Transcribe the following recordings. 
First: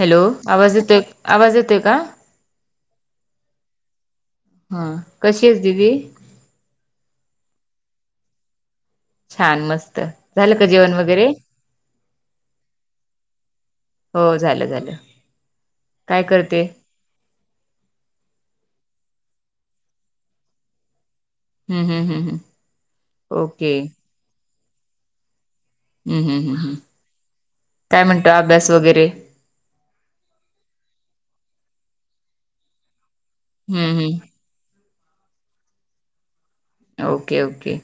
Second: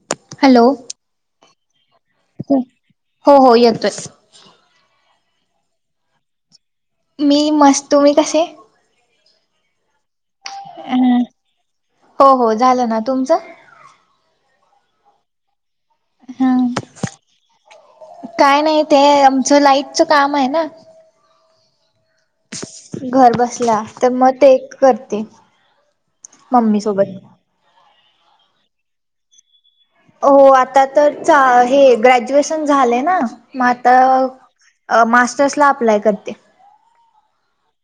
Hello आवाज येत आवाज येतोय का. हो हो हो येतोय. हा कशी आहेस दीदी. मी मस्त तुम्ही कसे. छान मस्त. का जेवण वगैरे हो हो झालं ना तुमचं. हो झालं झालं काय हा करते. काय नाही ते आमचं लाईटचं काम आहे ना. हं, हं, हं. घर बसल्या तर मग ते एक करते. हम्म, हम्म, हम्म मम्मी सोबत काय म्हणता अभ्यास वगैरे. हो आता तर चा हे ग्रॅज्युएशन झालय ना. मग हम्म हम्म आता मास्टर्सला अप्लाय करते. Okay, okay.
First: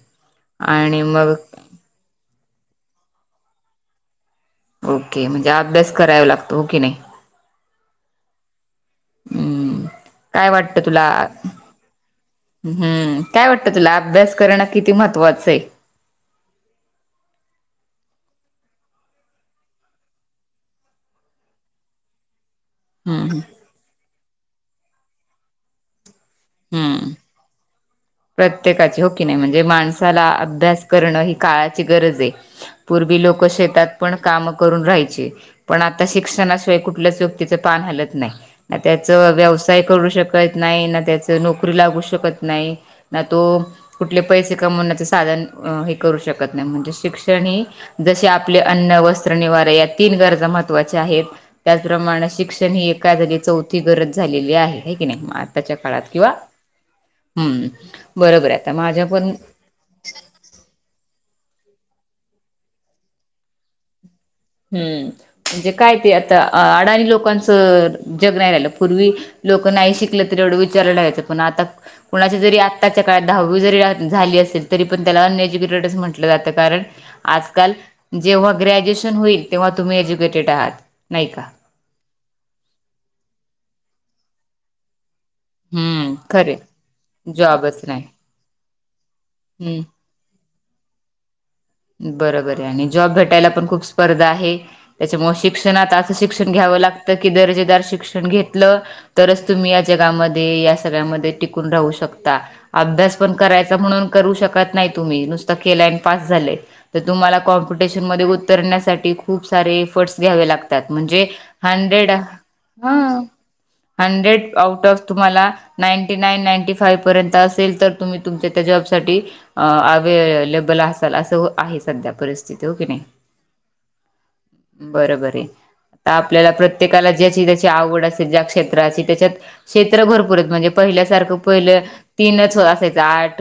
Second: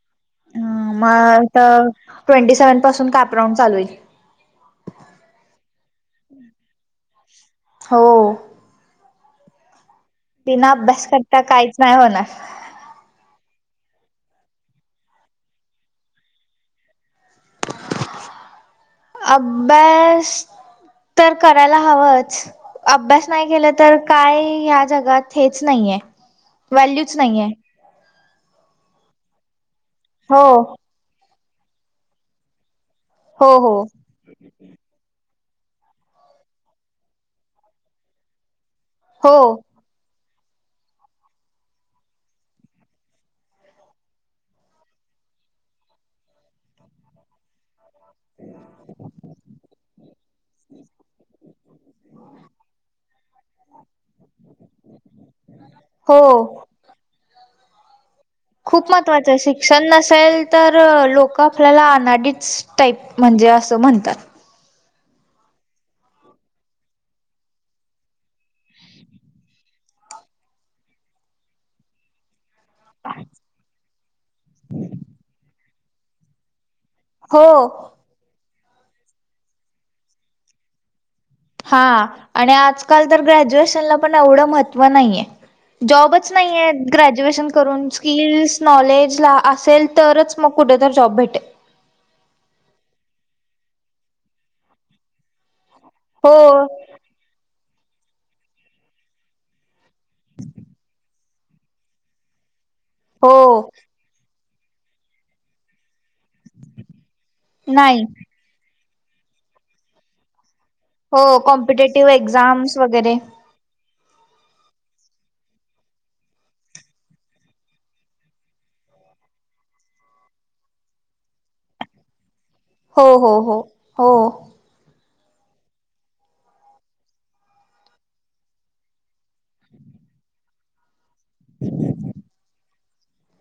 हं, मग तर ट्वेंटी सेव्हन पासून कापराऊंड चालू आहे. ओके. म्हणजे अभ्यास करावा लागतो हो की नाई. हो हम्म. काय बिना वाटतं तुला अभ्यास करता काहीच नाही होणार. हम्म, काय वाटतं तुला अभ्यास करणं किती महत्त्वाचं आहे. अभ्यास तर करायला हवाच. अभ्यास हम्म नाही केला तर तर काय ह्या जगात हेच नाहीये, हम्म व्हॅल्यूच नाहीये. प्रत्येकाची हो की नाही, म्हणजे माणसाला हो अभ्यास करणं ही काळाची गरज आहे. पूर्वी लोक हो हो शेतात पण काम करून राहायची. पण आता शिक्षणाशिवाय कुठल्याच व्यक्तीच पान हलत नाही. ना त्याचं हो व्यवसाय करू शकत नाही, ना त्याचं नोकरी लागू शकत नाही. ना तो कुठले पैसे कमवण्याचे साधन हे करू शकत नाही. म्हणजे शिक्षण ही जसे आपले अन्न वस्त्र निवारा या तीन गरजा महत्त्वाच्या आहेत. त्याचप्रमाणे शिक्षण ही एका जागी चौथी गरज झालेली आहे, की नाही आताच्या काळात हो. किंवा हम्म. बरोबर आहे आता खूप माझ्या पण महत्वाचय शिक शिक्षण नसेल तर लोक, आपल्याला अडानी टाईप म्हणजे असं म्हणतात. हम्म म्हणजे काय ते आता अडाणी लोकांचं जग नाही राहिलं. पूर्वी लोक नाही शिकलं तरी एवढं विचारल ठेवायचं, पण आता कुणाच्या जरी आत्ताच्या काळात दहावी जरी झाली असेल, तरी पण त्याला अनएज्युकेटेडचं म्हटलं जातं कारण हो. आजकाल जेव्हा ग्रॅज्युएशन होईल, तेव्हा तुम्ही एज्युकेटेड आहात नाही का. हा आणि आजकाल तर ग्रॅज्युएशनला पण एवढं महत्त्व नाही आहे. हम्म जॉबच खरे नाहीय ग्रॅज्युएशन जॉबच करून नाही स्किल्स, नॉलेज हम्म असेल तरच मग कुठ तर जॉब भेटेल. बरोबर आहे आणि जॉब भेटायला पण खूप स्पर्धा आहे. त्याच्यामुळे शिक्षणात हो शिक्षण घ्यावं लागतं, की दर्जेदार शिक्षण घेतलं तरच तुम्ही या जगामध्ये या सगळ्यामध्ये टिकून राहू शकता. अभ्यास पण हो करायचा म्हणून करू शकत नाही तुम्ही. नुसत केलं आणि पास झाले तर तुम्हाला नाही. कॉम्पिटिशनमध्ये उतरण्यासाठी खूप सारे एफर्ट्स घ्यावे लागतात. म्हणजे हो हंड्रेड, कॉम्पिटेटिव्ह एक्झाम्स वगैरे हंड्रेड आऊट ऑप तुम्हाला नाईंटी नाईन, नांटी फाईव्ह पर्यंत असेल तर तुम्ही तुमच्या त्या जॉबसाठी अ अवेलेबल असाल असं आहे सध्या परिस्थिती, होकी नाही हो हो हो हो बरोबर आहे. आपल्याला प्रत्येकाला ज्याची त्याची आवड असेल ज्या क्षेत्राची त्याच्यात क्षेत्र भरपूर आहेत म्हणजे पहिल्यासारख पहिलं तीनच असायच. आर्ट,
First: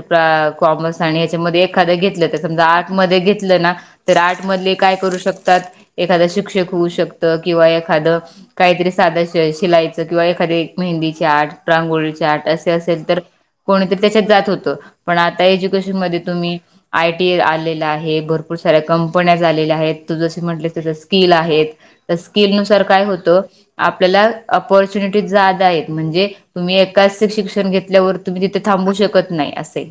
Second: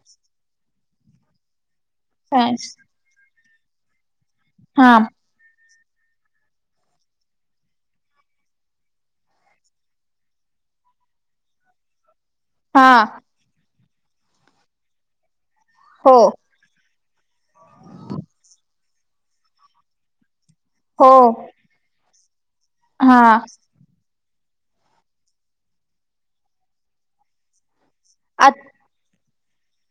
कॉमर्स आणि याच्यामध्ये एखाद घेतल समजा सायन्स आर्ट्स मध्ये घेतलं ना, तर आर्ट् मधले हा काय करू शकतात एखादं शिक्षक होऊ शकतं, किंवा एखादं काहीतरी साध शिलाईच किंवा एखादी मेहंदीचे आर्ट रांगोळीचे आर्ट असे हा असेल तर कोणीतरी त्याच्यात जात होत पण आता एज्युकेशन हो मध्ये तुम्ही आय टी आलेला आहे भरपूर साऱ्या कंपन्या झालेल्या आहेत तू जसे म्हटले तस हो स्किल आहेत त स्किल नुसार काय हा होत. आपल्याला अपॉर्च्युनिटी जात आहेत म्हणजे तुम्ही एकाच शिक्षण घेत घेतल्यावर तुम्ही आ तिथे थांबू शकत नाही असे.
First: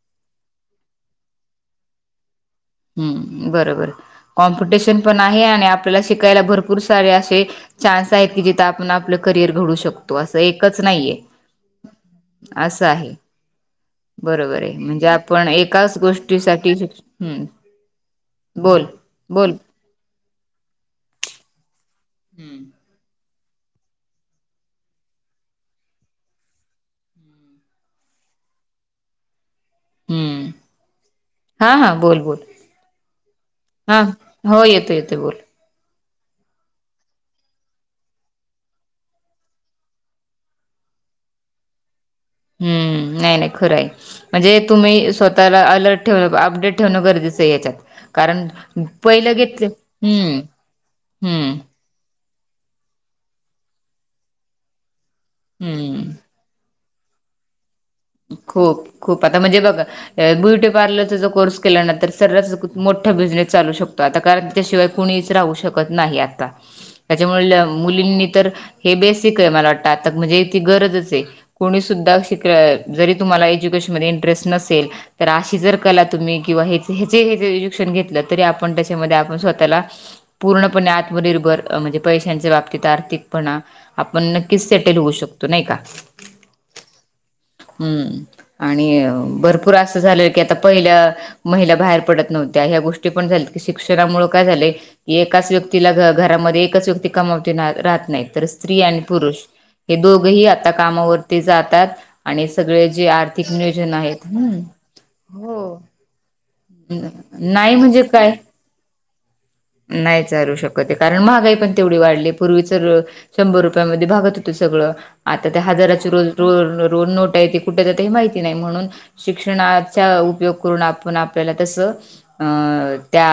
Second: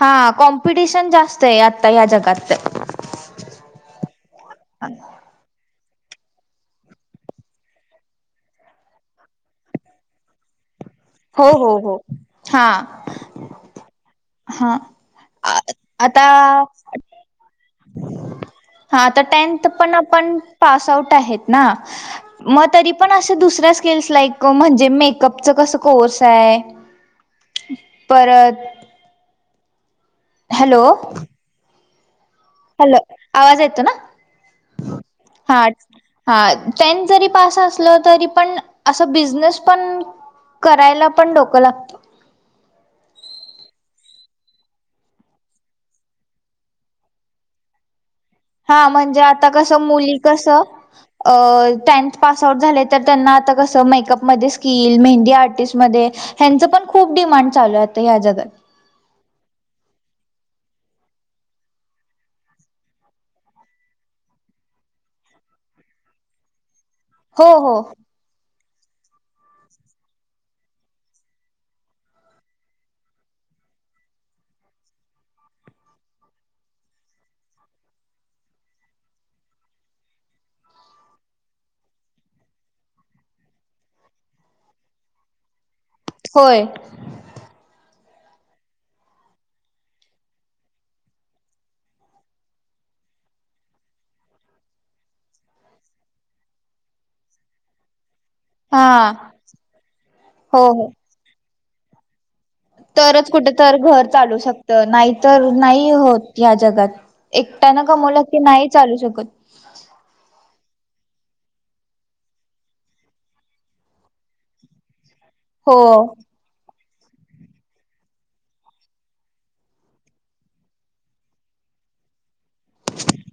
हा कॉम्पिडिशन जास्तये आत्ता या जगात हम्म बरोबर कॉम्पिटिशन पण आहे आणि आपल्याला शिकायला भरपूर सारे असे चान्स आहेत की जिथ आपण आपल करियर घडू शकतो अस एकच नाहीये. हो हो हो हा. हा बरोबरये म्हणजे आपण आ एकाच आता गोष्टीसाठी हम्म. बोल हा त बोल टेन्थ पण आपण पास आऊट आहेत ना म ते ती. पण अशे दुसऱ्या स्किल्स लाईक म्हणजे मेकअपच कस कोर्स आहे. परत. हम्म हॅलो. हा हा बोल बोल. हॅलो आवाज येतो ना हा हो येतो येतो बोल हा. हा टेन्थ जरी पास असल तरी पण अस बिझनेस पण करायला पण डोक लागत. हम्म नाही नाही खरय. म्हणजे तुम्ही स्वतःला अलर्ट ठेवण अपडेट ठेवण गरजेच आहे याच्यात कारण. हा म्हणजे पहिलं आता घेतले कस मुली हम्म कस हम्म टेन्थ पास आउट झाल्या तर त्यांना आता कस मेकअपमध्ये स्किल मेहंदी आर्टिस्टमध्ये हम्म ह्यांच पण खूप दिमांड चालूये. खूप खूप आता म्हणजे बघा. अ ब्युटी पार्लरचा कोर्स केला ना तर सरस मोठा बिझनेस चालू शकतो आता कारण त्याशिवाय कुणीच राहू शकत नाही आता. ह ह्याच्यामुळे मुलींनी तर हे बेसिकये मला वाटत आता म्हणजे इथे गरजच आहे कोणी सुद्धा शिक जरी तुम्हाला एज्युकेशनमध्ये इंटरेस्ट नसेल तर अशी जर कला तुम्ही किंवा हे जे शिक्षण घेतल तरी आपण त्याच्यामध्ये आपण स्वतःला पूर्णपणे आत्मनिर्भर म्हणजे पैशांच्या बाबतीत आर्थिकपणा आपण नक्कीच सेटल होऊ शकतो नाही का. होय. हम्म आणि भरपूर अस झाल की आता पहिल्या महिला बाहेर पडत नव्हत्या ह्या गोष्टी पण झाल्या की शिक्षणामुळे काय झाले की एकाच व्यक्तीला घ घरामध्ये एकाच व्यक्ती कमावते राहत नाही तर स्त्री हा आणि पुरुष हे दोघही हो आता हो कामावरती जातात. आणि सगळे जे तरच कुठ आर्थिक तर नियोजन घर आहेत चालू हम्म शकत नाही तर हो नाही होत. ह्या जगात नाही एकट्यान म्हणजे कामवल काय की नाही चालू शकत. नाही चालू शकतये कारण महागाई पण तेवढी वाढली पूर्वी तर शंभर रुपयामध्ये भागत होत सगळ आता ते हो हजाराचे रोज दोन नोटा आहे कुठे जाते माहिती नाही म्हणून शिक्षणाचा उपयोग करून आपण आपल्याला तस अ त्या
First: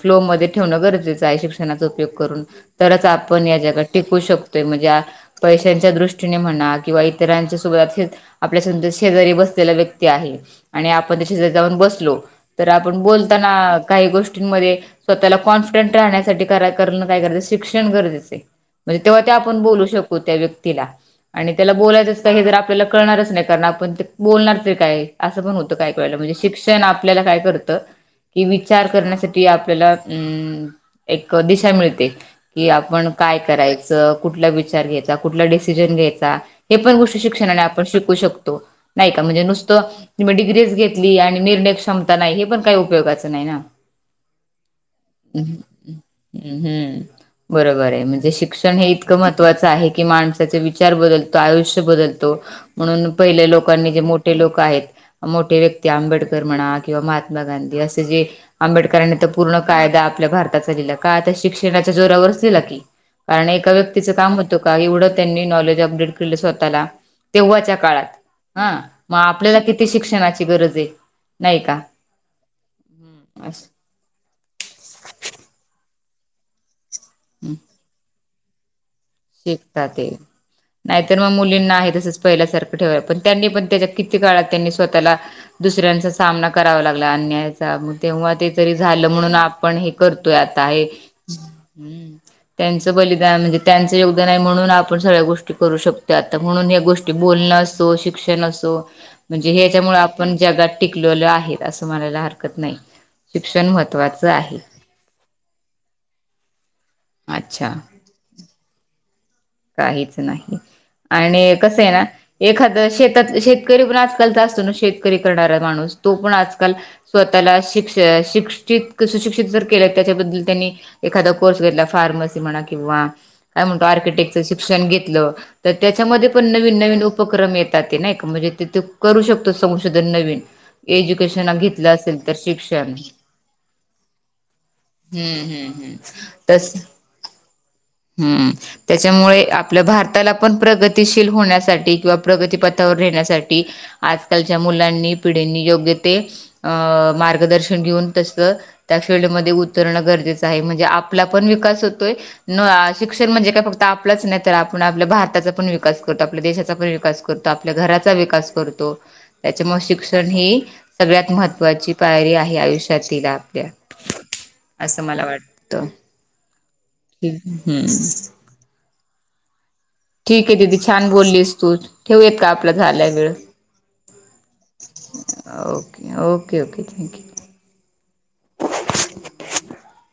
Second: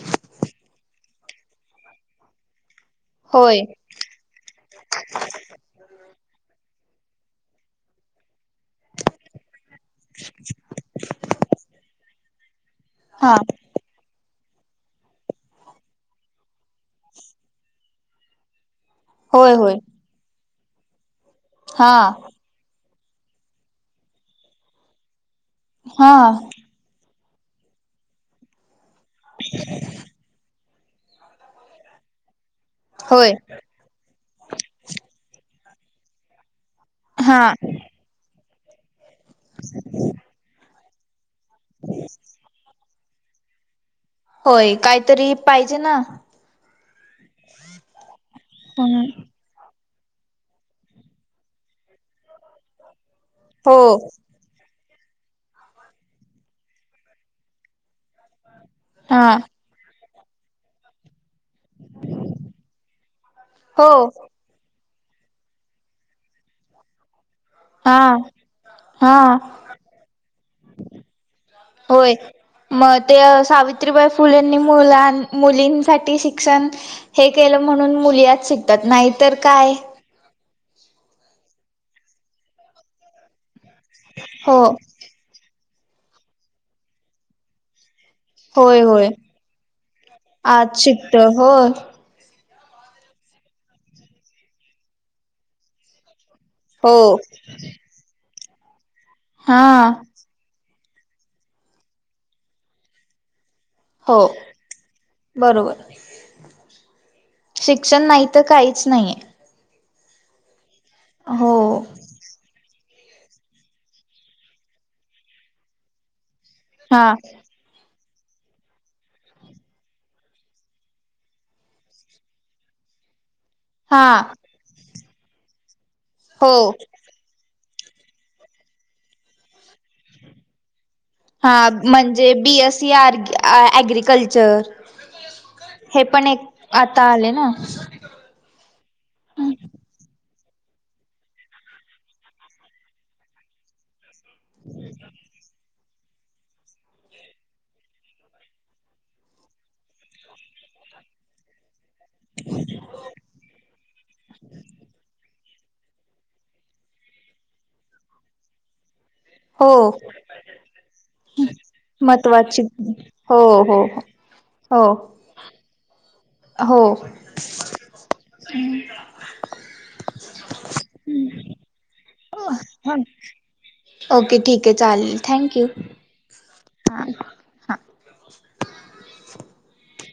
फ्लो मध्ये ठेवणं गरजेचं आहे शिक्षणाचा उपयोग करून. तरच आपण या होय जगात टिकू शकतोय म्हणजे पैशांच्या दृष्टीने म्हणा किंवा इतरांच्या सोबत आपल्या स शेजारी बसलेल्या व्यक्ती आहे आपण त्याच्या जाऊन बसलो तर आपण हा बोलताना, काही गोष्टींमध्ये स्वतःला कॉन्फिडंट राहण्या साठी करण काय गरजचं शिक्षण गरजेचे. म्हणजे तेव्हा त्या होय आपण होय बोलू शकू त्या व्यक्तीला आणि त्याला हा बोलायचं आपल्याला कळणारच नाही कारण आपण बोलणार तरी काय असं पण होत काय हा काय वेळी शिक्ष- क्षण आपल्याला काय करत की विचार करण्यासाठी आपल्याला अ एक दिशा मिळते आपण होय काय करायचं. च कुठला विचार घ्यायचा कुठला डिसिजन घ्यायचा. हा शिक्षणाने आपण शिकू शकतो नाही का म्हणजे नुस्त तुम्ही डिग्रीच घेतली आणी- निर्णय क्षमता नाही हे पण काही उपयोगाच नाही ना होय काहीतरी पाहिजे ना. हम्म बरोबर आहे म्हणजे शिक्षण हे हम्म इतकं मत- महत्त्वाच आहे की माणसाचे विचार बदलतो आयुष्य बदलतो. म्हणून पहिल्या हो लोकांनी जे मोठे लोक आहेत. मोठे व्यक्ती आंबेडकर म्हणा किंवा महात्मा गांधी असे जे आंबेडकरांनी हा तर पूर्ण. कायदा आपल्या भारताचा लिहीला काता शिक्षणाच्या जोरावरच दिला की कारण एका हो व्यक्तीचं काम होतं. का एवढं त्यांनी नॉलेज अपडेट केलं स्वतःला. तेव्हाच्या हा काळात हा मग आपल्याला किती शिक्षणाची गरज आहे. नाही का होय म ते सावि- अस सावीत्रीबाई फुलेंनी मुलां मुलींसाठी शिक्षण हे केलं म्हणून मुली आज शिक त्यात नाही. शिकतात. नाहीतर मग मुलींना आहे तसच पहिल्यासारखं ठेवाय पण त्यांनी पण त्याच्या किती काळात हो त्यांनी स्वतःला दुसऱ्यांचा सामना करावा लागला अन्याय तेव्हा ते तरी होय होय झालं म्हणून आपण हे करतोय आता आज हे शिकत होय हम्म. त्यांचं बलिदान म्हणजे त्यांचं योगदान आहे म्हणून आपण सगळ्या गोष्टी करू शकतो. आता म्हणून हे हो गोष्टी बोलणं असो शिक्षण असो म्हणजे हा ह्याच्यामुळे आपण जगात टिकलेलो आहे असं म्हणायला हरकत नाही शिक्षण हो महत्त्वाचं आहे बरोबर अच्छा शिक्षण नाही. इथं काहीच नाहीये. काहीच नाही आणि हो कसं आहे ना. एखाद शेतात शेतकरी पण आजकालचा असतो ना शेतकरी करणारा माणूस तो पण आजकाल हा स्वतःला शिक्ष शिक्षित सुशिक्षित जर केलं त्याच्याबद्दल त्यांनी एखादा कोर्स घेतला फार्मसी म्हणा किंवा काय म्हणतो हा आर्किटेक्टचर शिक्षण घेतलं तर त्याच्यामध्ये पण हो नवीन नवीन उपक्रम येत तर ते नाही का म्हणजे करू शकतो संशोधन नवीन हा एज्युकेशन घेतलं असेल म्हणजे तर बी एस शिक्षण सीर आग्रिकलचर हम्म हम्म हम्म तस आता आले ना हम्म त्याच्यामुळे आपल्या भारताला पण प्रगतीशील होण्यासाठी किंवा प्रगतीपथावर येेण्यासाठी आजकालच्या मुलांनी पिढींनी योग्य ते मार्गदर्शन घेऊन तसं त्या फिल्डमध्ये उतरणं गरजेचं आहे म्हणजे आपला पण विकास होतोय. न शिक्षण म्हणजे काय फक्त आपलंच नाही तर आपण आपल्या भारताचा पण विकास करतो आपल्या देशाचा पण विकास करतो. आपल्या घराचा विकास करतो. हो त्याच्यामुळे शिक्षण ही सगळ्यात महत्त्वाची पायरी आहे महत्वाची आयुष्यातील हो आपल्या हो हो असं मला वाटतं हो हम्म हम ठीक हे दिदी छान बोललीस तूच, ठेवूयात का आपला झालाय वेळ ओके ठीक आहे चालेल thank you okay, okay, okay हां थँक्यू. हां [unintelligible]